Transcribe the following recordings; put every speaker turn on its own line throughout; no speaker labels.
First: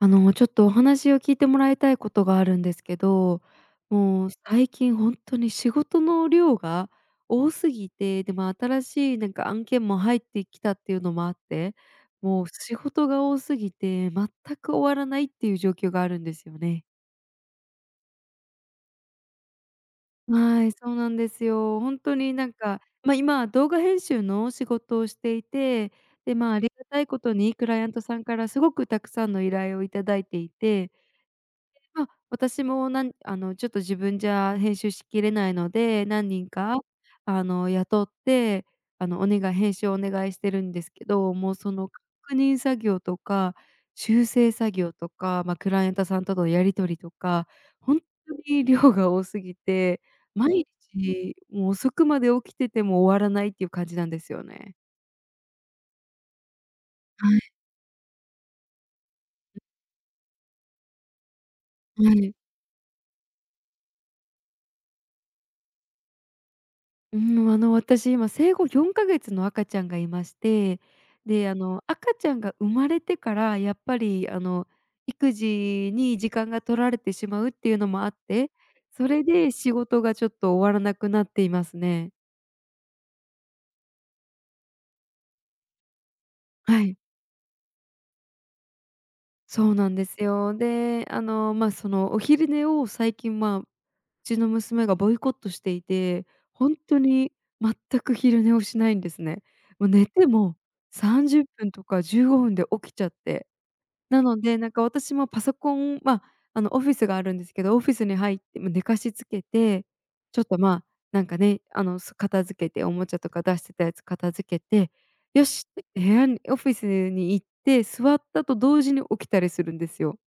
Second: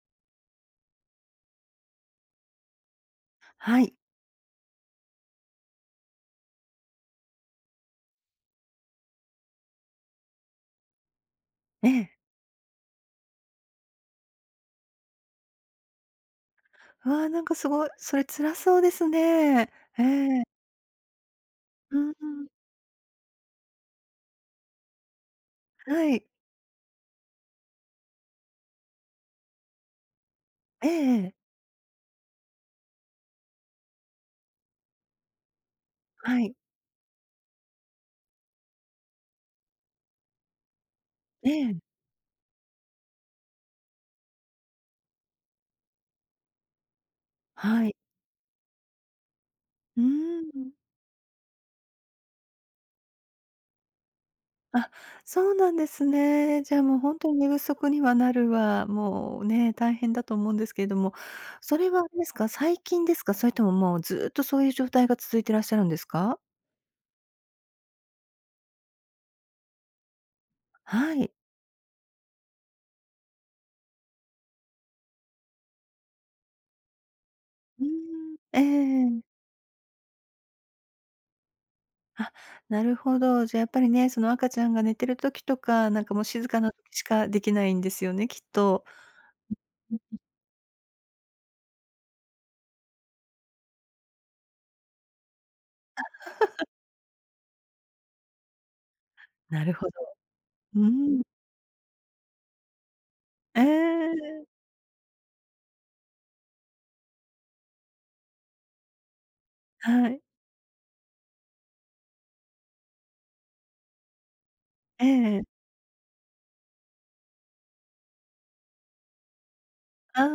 あの、ちょっとお話を聞いてもらいたいことがあるんですけど、
はい。
もう最近ほんとに仕事の量が多すぎて、でも新しいなんか案件も入ってきたっていうのもあって、
ええ。
もう仕事が多すぎて、全く終わらないっていう状況があるんですよね。
わあ、なんかすごい、それ辛そうですね。ええ。
はい、そうなんですよ。ほ
う
ん
ん
とに
う
な
ん。
んか、ま、今、動画編集の仕事をしていて、
はい。
で、まあ、ありがたいことにクライアントさんからすごくたくさんの依頼を頂いてい
え
て、
え
で、
ええ。
まあ、私もなんあのちょっと自分じゃ編集しきれないので、何
は
人
い。
か、あの雇って、あのお願い編集をお願いしてるんですけど、
え
もうそ
え。
の確認作業とか修正作業とか、ま、クライアントさんとのやり取りとか、
は
ほ
い。
んとに量が多すぎ
う
て
ー
毎
ん。
日、もう遅くまで起きてても終わらないっていう感じなんですよね。
あ、そうなんですね。じゃあもうほんとに
はい。
寝不足にはなるわ、もうね、大変だと思うんですけれども、それは
は
あれです
い。
か、最近ですか？それとも、もうずっと、そういう状態が続いてらっしゃるんですか？
うーん、あの、私、今生後4か月の赤ちゃんがいまして、
はい。
で、あの、赤ちゃんが生まれてから、やっぱり、あの、育児に時間が取られてしまうっていう
うー
のもあっ
ん、
て、
ええ
そ
ええ。
れで仕事がちょっと終わらなくなっていますね。
あ、なるほど。じゃあ、やっぱりね、その赤ちゃんが寝てる時とか、なんか、もう、静かな
は
時
い。
しかできないんですよね、きっと。
そうなんで
[unintelligible]
すよ。で、あの、ま、その、お昼寝を最近、まあ、うちの娘がボイコットしていて、ほんとに全く昼寝をしないんですね。
なるほ
もう
ど。
寝ても、
うー
さ
ん。
んじゅっぷんとか15分で起きちゃって。
ええ、
な
え
の
え。
で、なんか、私もパソコン、まあ、あの、オフィスがあるんですけど、オフィスに入っても、寝かしつけて、
はい。
ちょっと、まあ、なんかね、あの、す片付けておもちゃとか出してたやつ片付けて、
ええ。
よしって、部屋にオフィスに行って座ったと同時に起きたりするんですよ。
ああ。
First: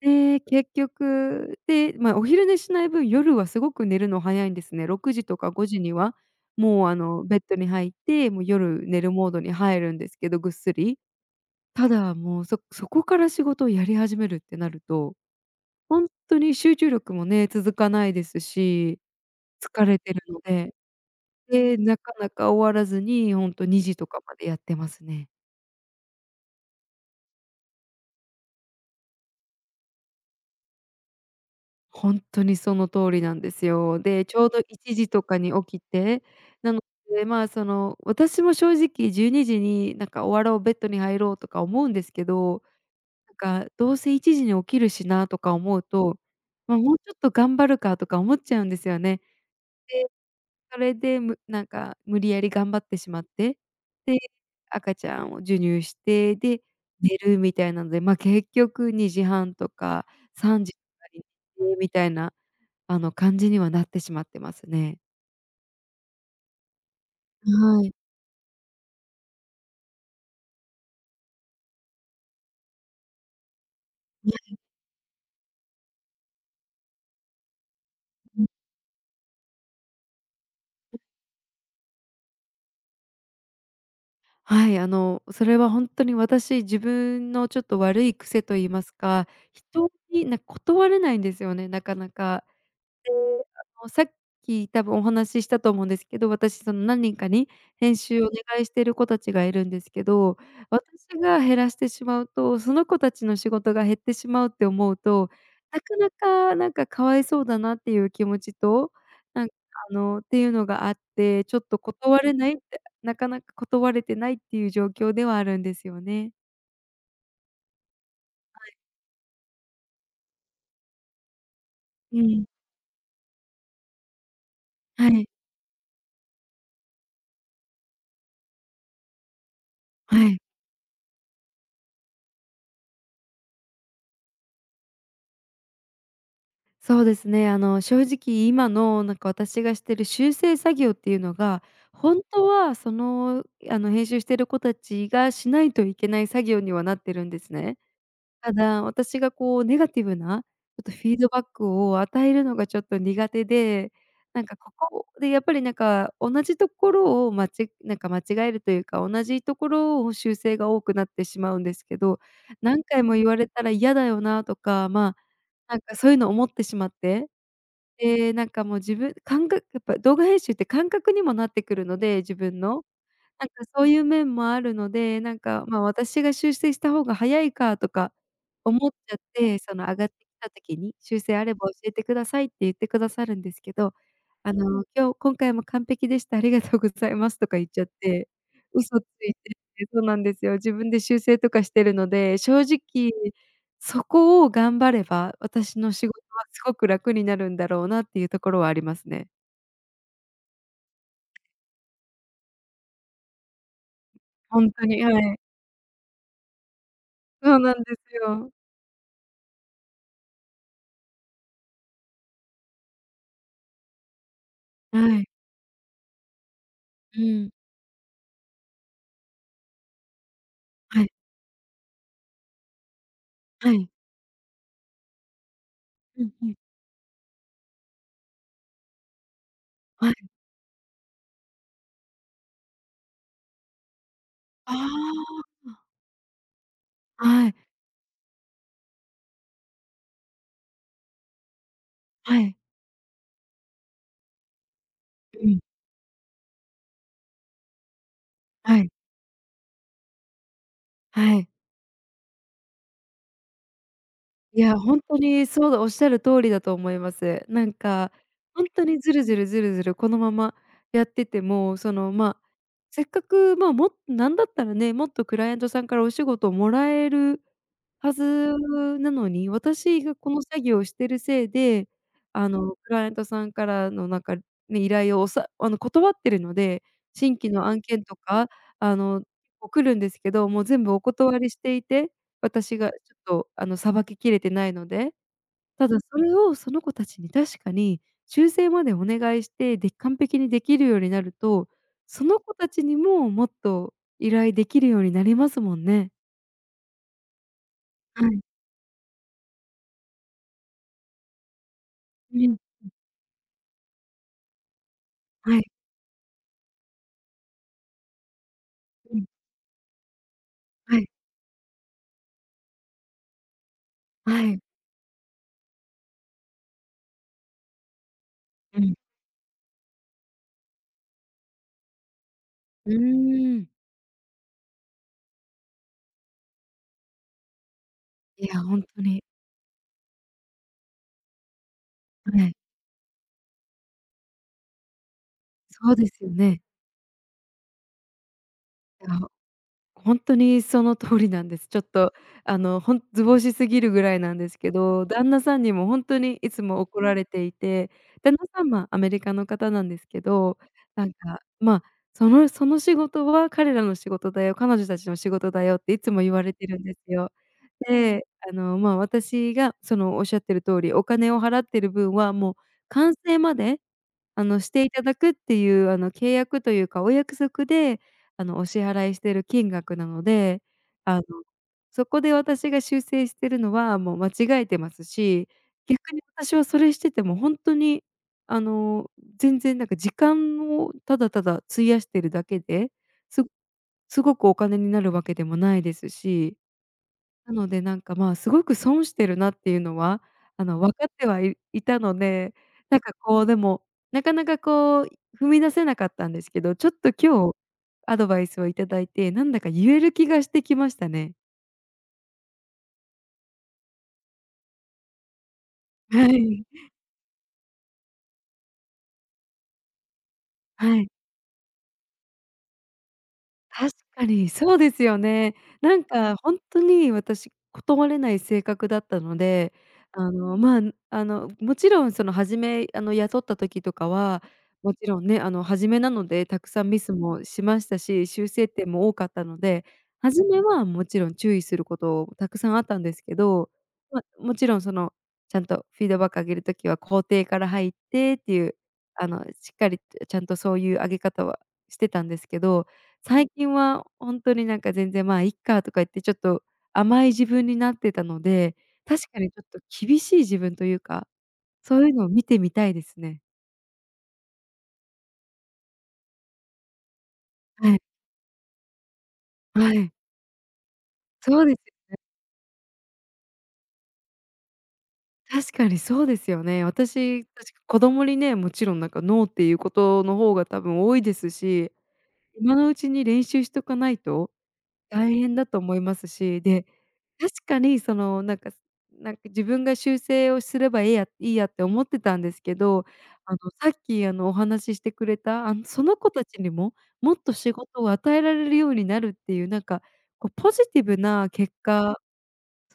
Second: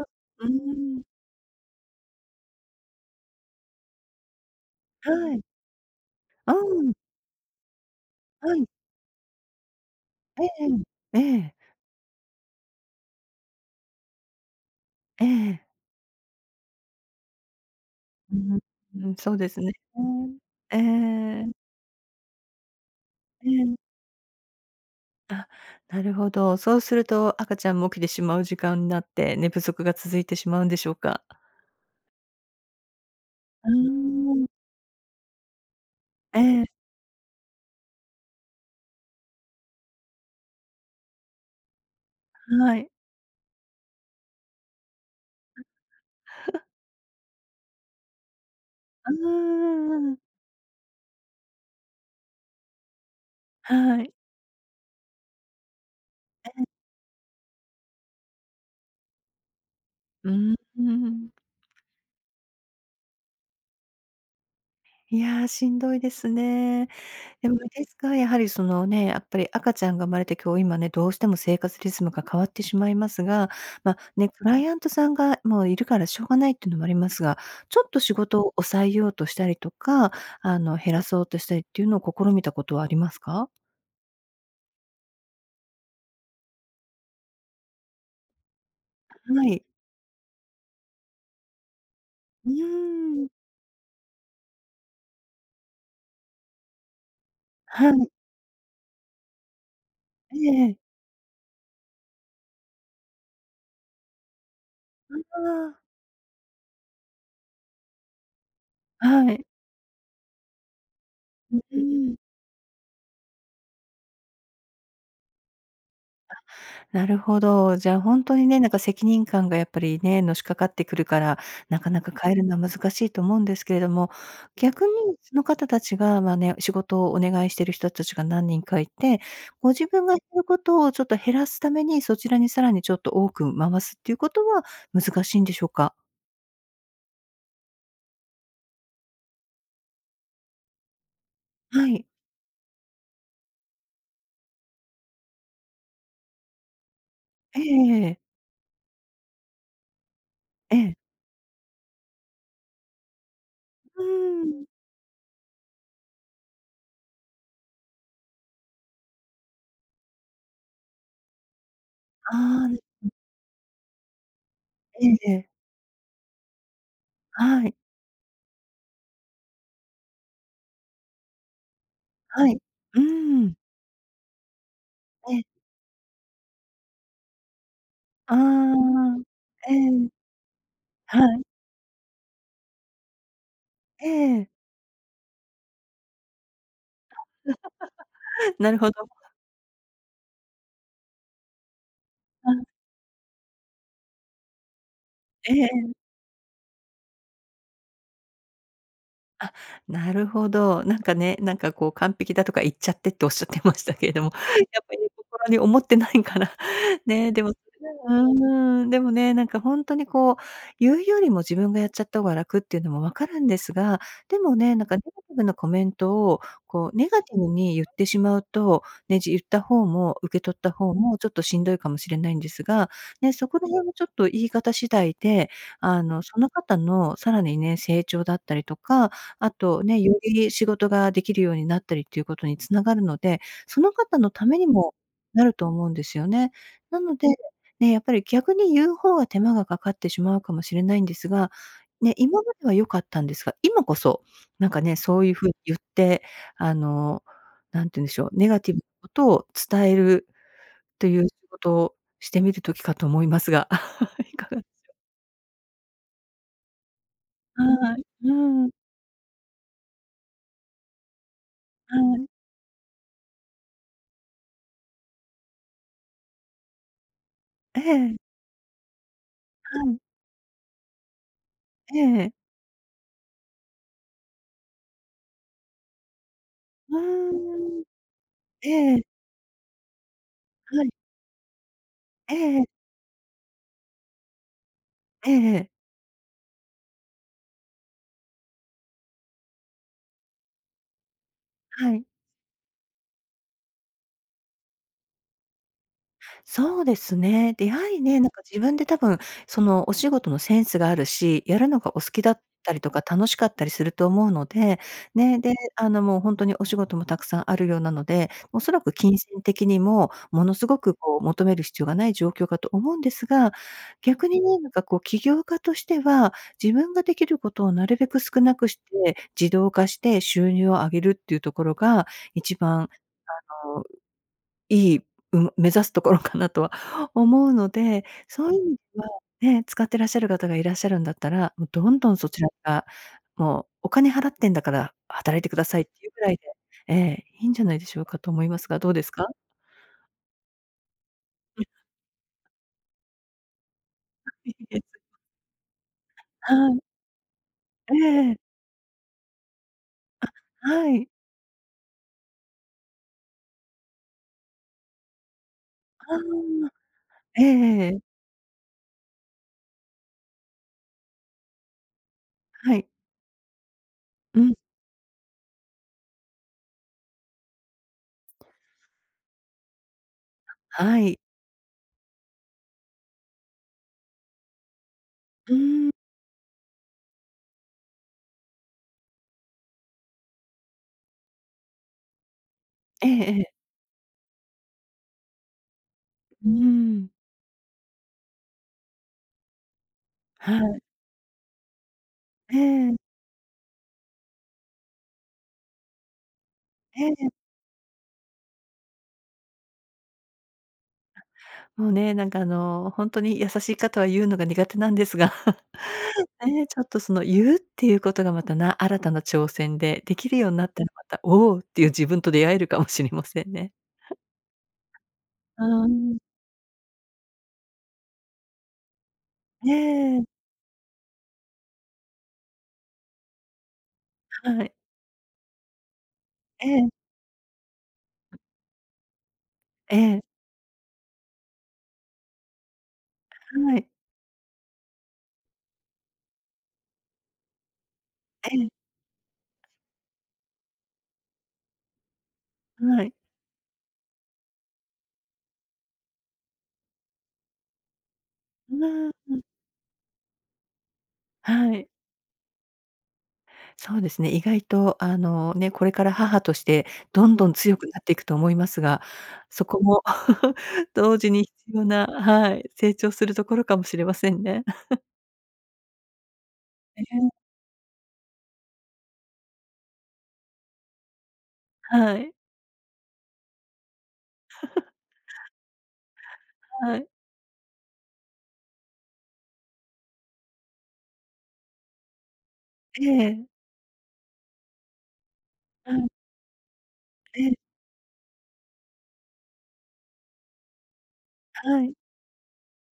で、
うー
結
ん。
局で、ま、お昼寝しない分、夜はすごく寝るの早いんですね。6時
は
と
い。
か5時には、
あ、う
もう、
ん。
あの、ベッドに入って、もう
はい。
夜寝るモードに入るんですけど、
え
ぐっ
え
すり。
ええ。ええ。
ただ、もう、そそこから仕事をやり始めるってなると、
ええええ。
ほんとに集中力もね、続かないで
う
すし、
ーん、そうですね。
疲れてるので。
ええ。
で、なかなか終わらずに、ほ
え
んと
え。
2時とかまでやってますね。
あ、なるほど。そうすると赤ちゃんも起きてしまう時間になって、寝不足が続いてしまうんでしょうか。
ほんとにその通りなんです
う
よ。で、
ー
ち
ん。
ょうど1時とかに起きて。
ええ。
なので、まあ、その、私も正直12時に、なんか、終わろう、ベッドに入ろうとか思うんですけど、
はい。
なんか、どうせ1時に起きるしなとか思うと、ま、もうちょっと頑張るかとか思っちゃうんですよ
う
ね。
ー
で、
ん。
それでむなんか、無理やり頑張ってしまって、
はい。
で、赤ちゃんを授乳して、
え
で、
え。
寝るみたいなので、ま、結局2時30分とか
うー
3時とかに
ん。
みたいな、あの、感じにはなってしまってますね。
いや、しんどいですね。でも、で
はい。
すが、やはり、そのね、やっぱり赤ちゃんが生まれて今日今ね、どうしても生活リズムが変わってしまいますが、ま、ね、
いや、
ク
い
ライアントさんがもういるからしょうがないっていうのもありますが、ちょっと仕事 を抑えようとしたりとか、あの、減 らそうとしたりっていうのを試みたことはありますか？
はい、あの、それは本当に私、自分の、ちょっと悪い癖と言いますか、
はい。
人に、なん断れないんですよね、なかなか。
う
で、
ーん。
あの、さっき、多分お話ししたと思うんですけど、私、その何人かに
は
編
い。
集をお願いしてる子たちがいるんですけど、
ええ。
私が減らしてしまうと、「その子たちの仕事が減ってしまう」って思う
う
と、
わ。
なかなか、なんか「可哀そうだな」っていう気持ちと、
は
な
い。
んか、あの、ていうのがあって、ち
う
ょ
う
っと
ーん。
断れないって、なかなか断れてないっていう状況ではあるんですよね。
あ、なるほど。じゃあ、ほんとにね、な
は
ん
い。
か、責任感がやっぱりね、のしかかってくるから、なかなか
う
変える
ん。
のは難しいと思うんですけれども、逆に、
はい。
その方たちが、まあ、ね、仕事をお願いしてる人たちが何人かいて、ご自分がや
はい。
ることをちょっと減らすために、そちらに、さらにちょっと多く回すっていうことは難しいんでしょうか？
そうですね。あの、正直今の、なんか、私がしてる修正作業っていうのが、
はい。
本当は、その、あの、編集してる子たちがしないといけない作業にはなってるんです
ええ
ね。
ええええ。
ただ私がこうネガティブな、
え
ちょっと、
え。
フィードバックを与えるのがちょっと苦手で、
うー
なんか
ん。
ここでやっぱりなんか同じところを、まちなんか間違えるというか、同じところを修正が多くなってしまうんですけど、
ああ、う
「何回
うん。
も言われたら嫌だよな」とか、
え
ま
えええ。
あ、なんかそういうのを思ってしまって、
はい。
で、なんか、もう、自分かんがやっぱ、動画編集って感覚にもなってくるので、自
はい。
分の。
うー
なん
ん。
か、そういう面もあるので、
え
なん
え。
か、ま、「私が修正した方が早いか」とか
あ
思っちゃっ
あ、
て、
え
その
え、
上がってきた時に、「修
は
正
い。
あれば教えてください」って言ってくださるんですけど、
ええ。
あの「今日今回も完璧でした。ありがとうございます」とか言っちゃって、
なるほ
嘘つ
ど。
いてそうなんですよ。自分で修正とかしてるので、
は
正
い。
直そこを頑張れば
えええ
私の
え。
仕事は「すごく楽になるんだろうな」っていうところはありますね。
あ、なるほど、なんかね、なんかこう、「完璧だ」とか言っちゃってっておっしゃってましたけれども、
ほん
や
と
っぱり
に。ええ。
心に思ってないから。ねえ、でもう
そうなんですよ。
ーん、でもね、なんかほんとに、こう、言うよりも自分がやっちゃった方が楽っていうのも分かるんですが、でもね、なんかネガ
はい。
ティブなコメントを、こう、ネ
う
ガティ
ー
ブ
ん。
にゆってしまうと、ね、じ言った方も受け取った方
はい。
も、ちょっとしんどいかもしれないんですが、ね、そこら
は
辺
い。
はちょっと言い方次第で、あの、
うん
そ
う
の
ん。
方のさらにね、成長だったりとか、あと、ね、
はい。
より仕事ができるようになったりっていうことに繋がるので、その方のために
あ
もなると
ああ。
思うんですよね。なので、
はい。
ねえ、やっぱり逆に言う方が手間がかかってしまうかもしれないんですが、ね、
は
今ま
い。
では良かったんですが、今こそなんかね、そういう
う
風に
ん。
ゆって、あの、何て言うんでしょう、ネガティ
は
ブな
い。
ことを伝えるという仕
はい。
事をしてみる時かと思いますが、いかが
い
でし
や、
ょう。
ほんとに、そうでおっしゃる通りだと思います。なん
はい。
か
うー
ほん
ん。
とにズルズルズルズルこのままやってても、そ
は
の、
い。
ま、せっかく、ま、もう、なんだったらね、もっとクライアントさんからお仕事をもらえる
え
は
え。
ずなのに、
はい。
私がこの作業をしてるせいで、
ええ。
あの、クライアントさんからの、なんか、ね、依頼を、おさあの断ってるので。
う
新規の
ー
案
ん。
件とか、
えええ
あ
え。
の、来るんですけど、もう
は
全
い。
部お断りしていて、
ええええ。
私がちょっと、あの、さばききれてないので、
ええええ。
ただそれをその子たちに確かに修正までお願いして、で、完璧にできるようになると、
はい。
その子たちにももっと依頼できるようになりますもんね。
そうですね。出会いね、
は
なんか
い。
自分で、多分、その、お仕事のセンスがあるし、やるのがお好きだ
う
っ
ん
たり
う。
とか、楽しかったりすると思うので、ね、で、
はい。
あの、もう本当にお仕事もたくさんあるようなので、おそらく
う
金
ん。
銭的にも、ものすごく、
はい。
こう、求める必要がない状況かと思うんですが、逆に
は
ね、
い。
なんかこう、起業家としては、自分ができることをなるべく少なくし
うん。
て、自動化して収入を上げるっていうところが、一
う
番、
ーん。
あの、いい、うん、目指すところかなとは思うので、そ
い
ういう
や、
意味
ほんとに。
ではね、使ってらっしゃる方がいらっしゃるんだったら、もう、どんどんそ
え
ちら
え。
が、もう、「お金払ってんだから働いてください」って
そう
い
で
うぐ
すよ
らいで
ね。
ええ、いいんじゃないでしょうかと思いますが、どうで
い
す
や、
か？
ほんとにその通りなんで
うん。
す。ちょっと、あの、ほん図星すぎるぐらいなん
あ、
ですけど、旦那さんにも、ほんとにい
は
つ
い。
も怒られていて、
えええ
旦
え。
那さんはアメリカの方なんですけ
あ、
ど、
は
な
い。
んか、まあ、「そのその仕事は彼らの仕事だよ、彼女たちの仕事だよ」っていつ
ああ、
も言われてるんですよ。
ええええええ。
で、あの、ま、私が、その、おっしゃってる通り、お金を払ってる分は、もう、
はい。
完成まで、
う
あ
ん。
の、していただくっていうあの契約というか、お約束で、あの、お支払いしてる金額なので、
はい。
あのそこで私が修正してるのはもう間違えてますし、
うーん。
逆に私はそれしてても本当にあの全然なんか時間をただただ費やしてるだけで
ええええ。
すすごくお金になるわけでもないです
うー
し。
ん。
なので、なんか、まあ、すごく損してるなっていうのは、
は
あ
い。
の、分かってはいいたので、
ええ。
なんか、こう、でも、なかなか、こう、踏み出せなかったんですけど、ちょっと
ええ。
今日アドバイスをいただいて、なんだか言える気がしてきましたね。
あ、もう、ね、なんか、あの、ほんとに優しい方は、言うのが苦手なんですが。
は
ね
い。
え、ちょっと、そのゆうっていうことが、また、な新たな挑戦で、できるようになったら、
は
ま
い。
た、「おう」っていう自分と出会えるかもしれませんね。
確かにそうですよね。
あ、うー
なん
ん。
か、ほんとに、私、断れない性格だったの
え
で、
え。
あの、まあ、あの、もちろんその初め、あの、雇った時とかは、
はい。
もちろんね、あの初めなのでたく
え
さ
え。
んミスもしましたし、修正点も多かったので、
ええ。
初めはもちろん注意すること、たくさんあったんですけど、
はい。
まあ、もちろん、その、ちゃんとフィードバックをあげる時は、肯定から入ってって
え
いう、
え。
あの、しっかりちゃんとそういうあげ方はしてたんですけど、
はい。
最近はほんとに、なんか、全然、「ま、いっか」とか言ってちょっと甘い自分になってたので、
うわ、
確
う
か
ん。
にちょっと厳しい自分というか、
はい。
そういうのを見てみたいですね。
そうですね。意外とあの、ね、これから母として、どんどん強く
は
な
い。
っていくと思いますが、そこ
は
も
い。
同時に必
そうです
要
よ
な
ね。
はい、成長するところかもしれませんね。
確かにそうですよね。
ええ。
私、確か子供にね、もちろん、なんか、ノーっていうことの方が多分多いですし、
はい。
今のうちに練習しとかないと大変だと思います し、で、
はい。
確かに、その、なんかなんか自分が修正をすればいいやいいやって思ってたんですけ
え
ど、
え。
あの、さっき、あの、お話ししてくれた、あの、
う
そ
ん。
の子たちにももっ
え
と
え。
仕事を与えられるようになるっていう、なんか、こう、ポジティブな結
はい。
果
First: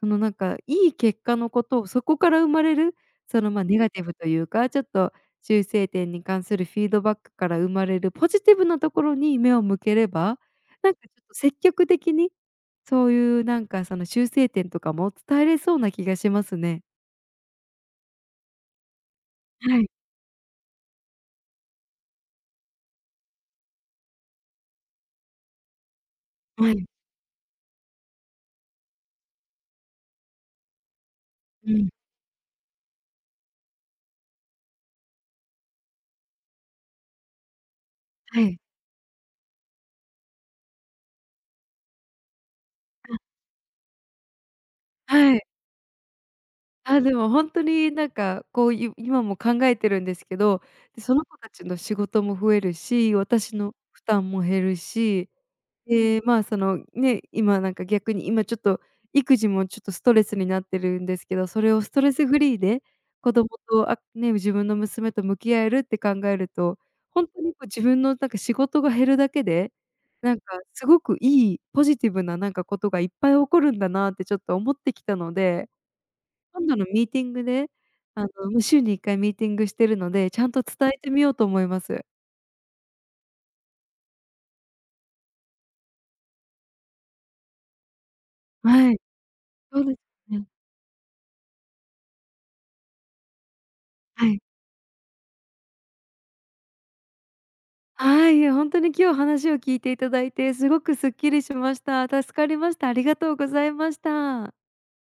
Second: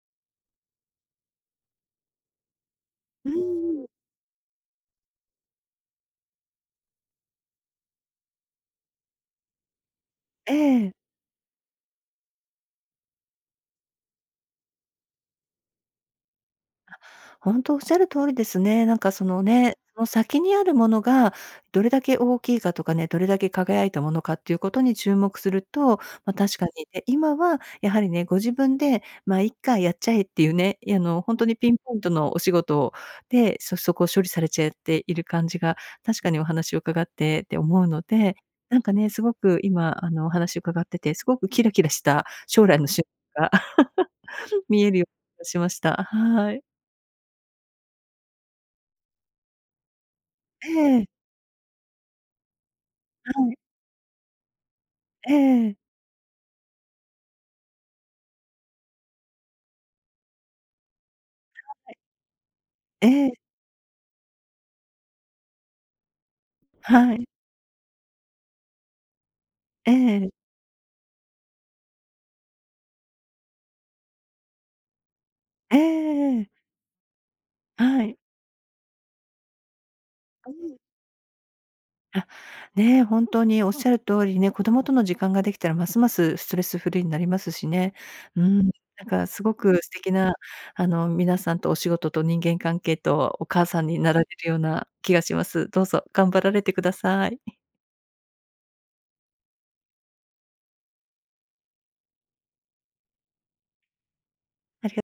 その、なんか、いい結果のことを、そこから生まれる、
う
その、まあ、ネ
んうん。
ガティブというか、ちょっと修正点に関するフィードバックから生まれるポジティブなところに目を向ければ、
え
な
え。
んか、ちょっと、積極的にそういう、なんか、その修正点とかも伝えれそうな気がしますね。
あ、ほんとおっしゃる通りですね。なんか、そのね、
はい。
その先にあるものがどれだけ大きいかとかね、どれだけ輝いたものかっていうことに注目すると、ま、確か
は
に。
い。
で、今はやはりね、ご自分で「まあ、いっか、やっちゃえ」っていうね、あの、ほんとにピ
う
ン
ん。
ポイントのお仕事で、そそこ処理されちゃっている感じが確かにお話を伺ってて思うので、
はい。
なんかね、すごく今、あの、お話を伺ってて、すごくキラキラした将来の仕
あ。
事が 見えるよう
はい。
な気がしました。はい。
あ、でも、ほんとに、なんか、こう、い今も考えてるんですけど、
ええ。
その子たちの仕事も増えるし、
は
私
い。
の負担も減るし、
ええ。
で、まあ、そのね、今なんか逆に今ちょっと育児もちょっとストレスになってるんですけど、それをス
はい。
トレスフリーで
え
子
え。
供とあね、自分の娘と向き合えるって考えると、
は
ほ
い。
んとに、こう、自分の、なんか、仕事が減るだけで、
ええ。
なんかすごくいいポジティブな、なんか、ことがいっぱい起こるんだなってちょっと思ってきたので、
ええええええ。
今度のミーティングで、
はい。
あの、も、週に1回ミーティングしてるので、ちゃ
う
んと
ん。
伝えてみようと思います。
あ、ねえ、本当におっしゃる通りね、子供との時間ができたらますますストレスフリーになりますしね。うーん、
はい。
なんか、すごく
そう
素
で
敵
す
な、
ね。
あの、皆さんと、お仕事と、人間関係と、お母さんになられ
はい。
るような気がします。どうぞ頑張られてください。
はい、いや、ほんとに今日話を聞いていただいて、すごくすっきりしました。助かりました。ありがとうございました。
ありが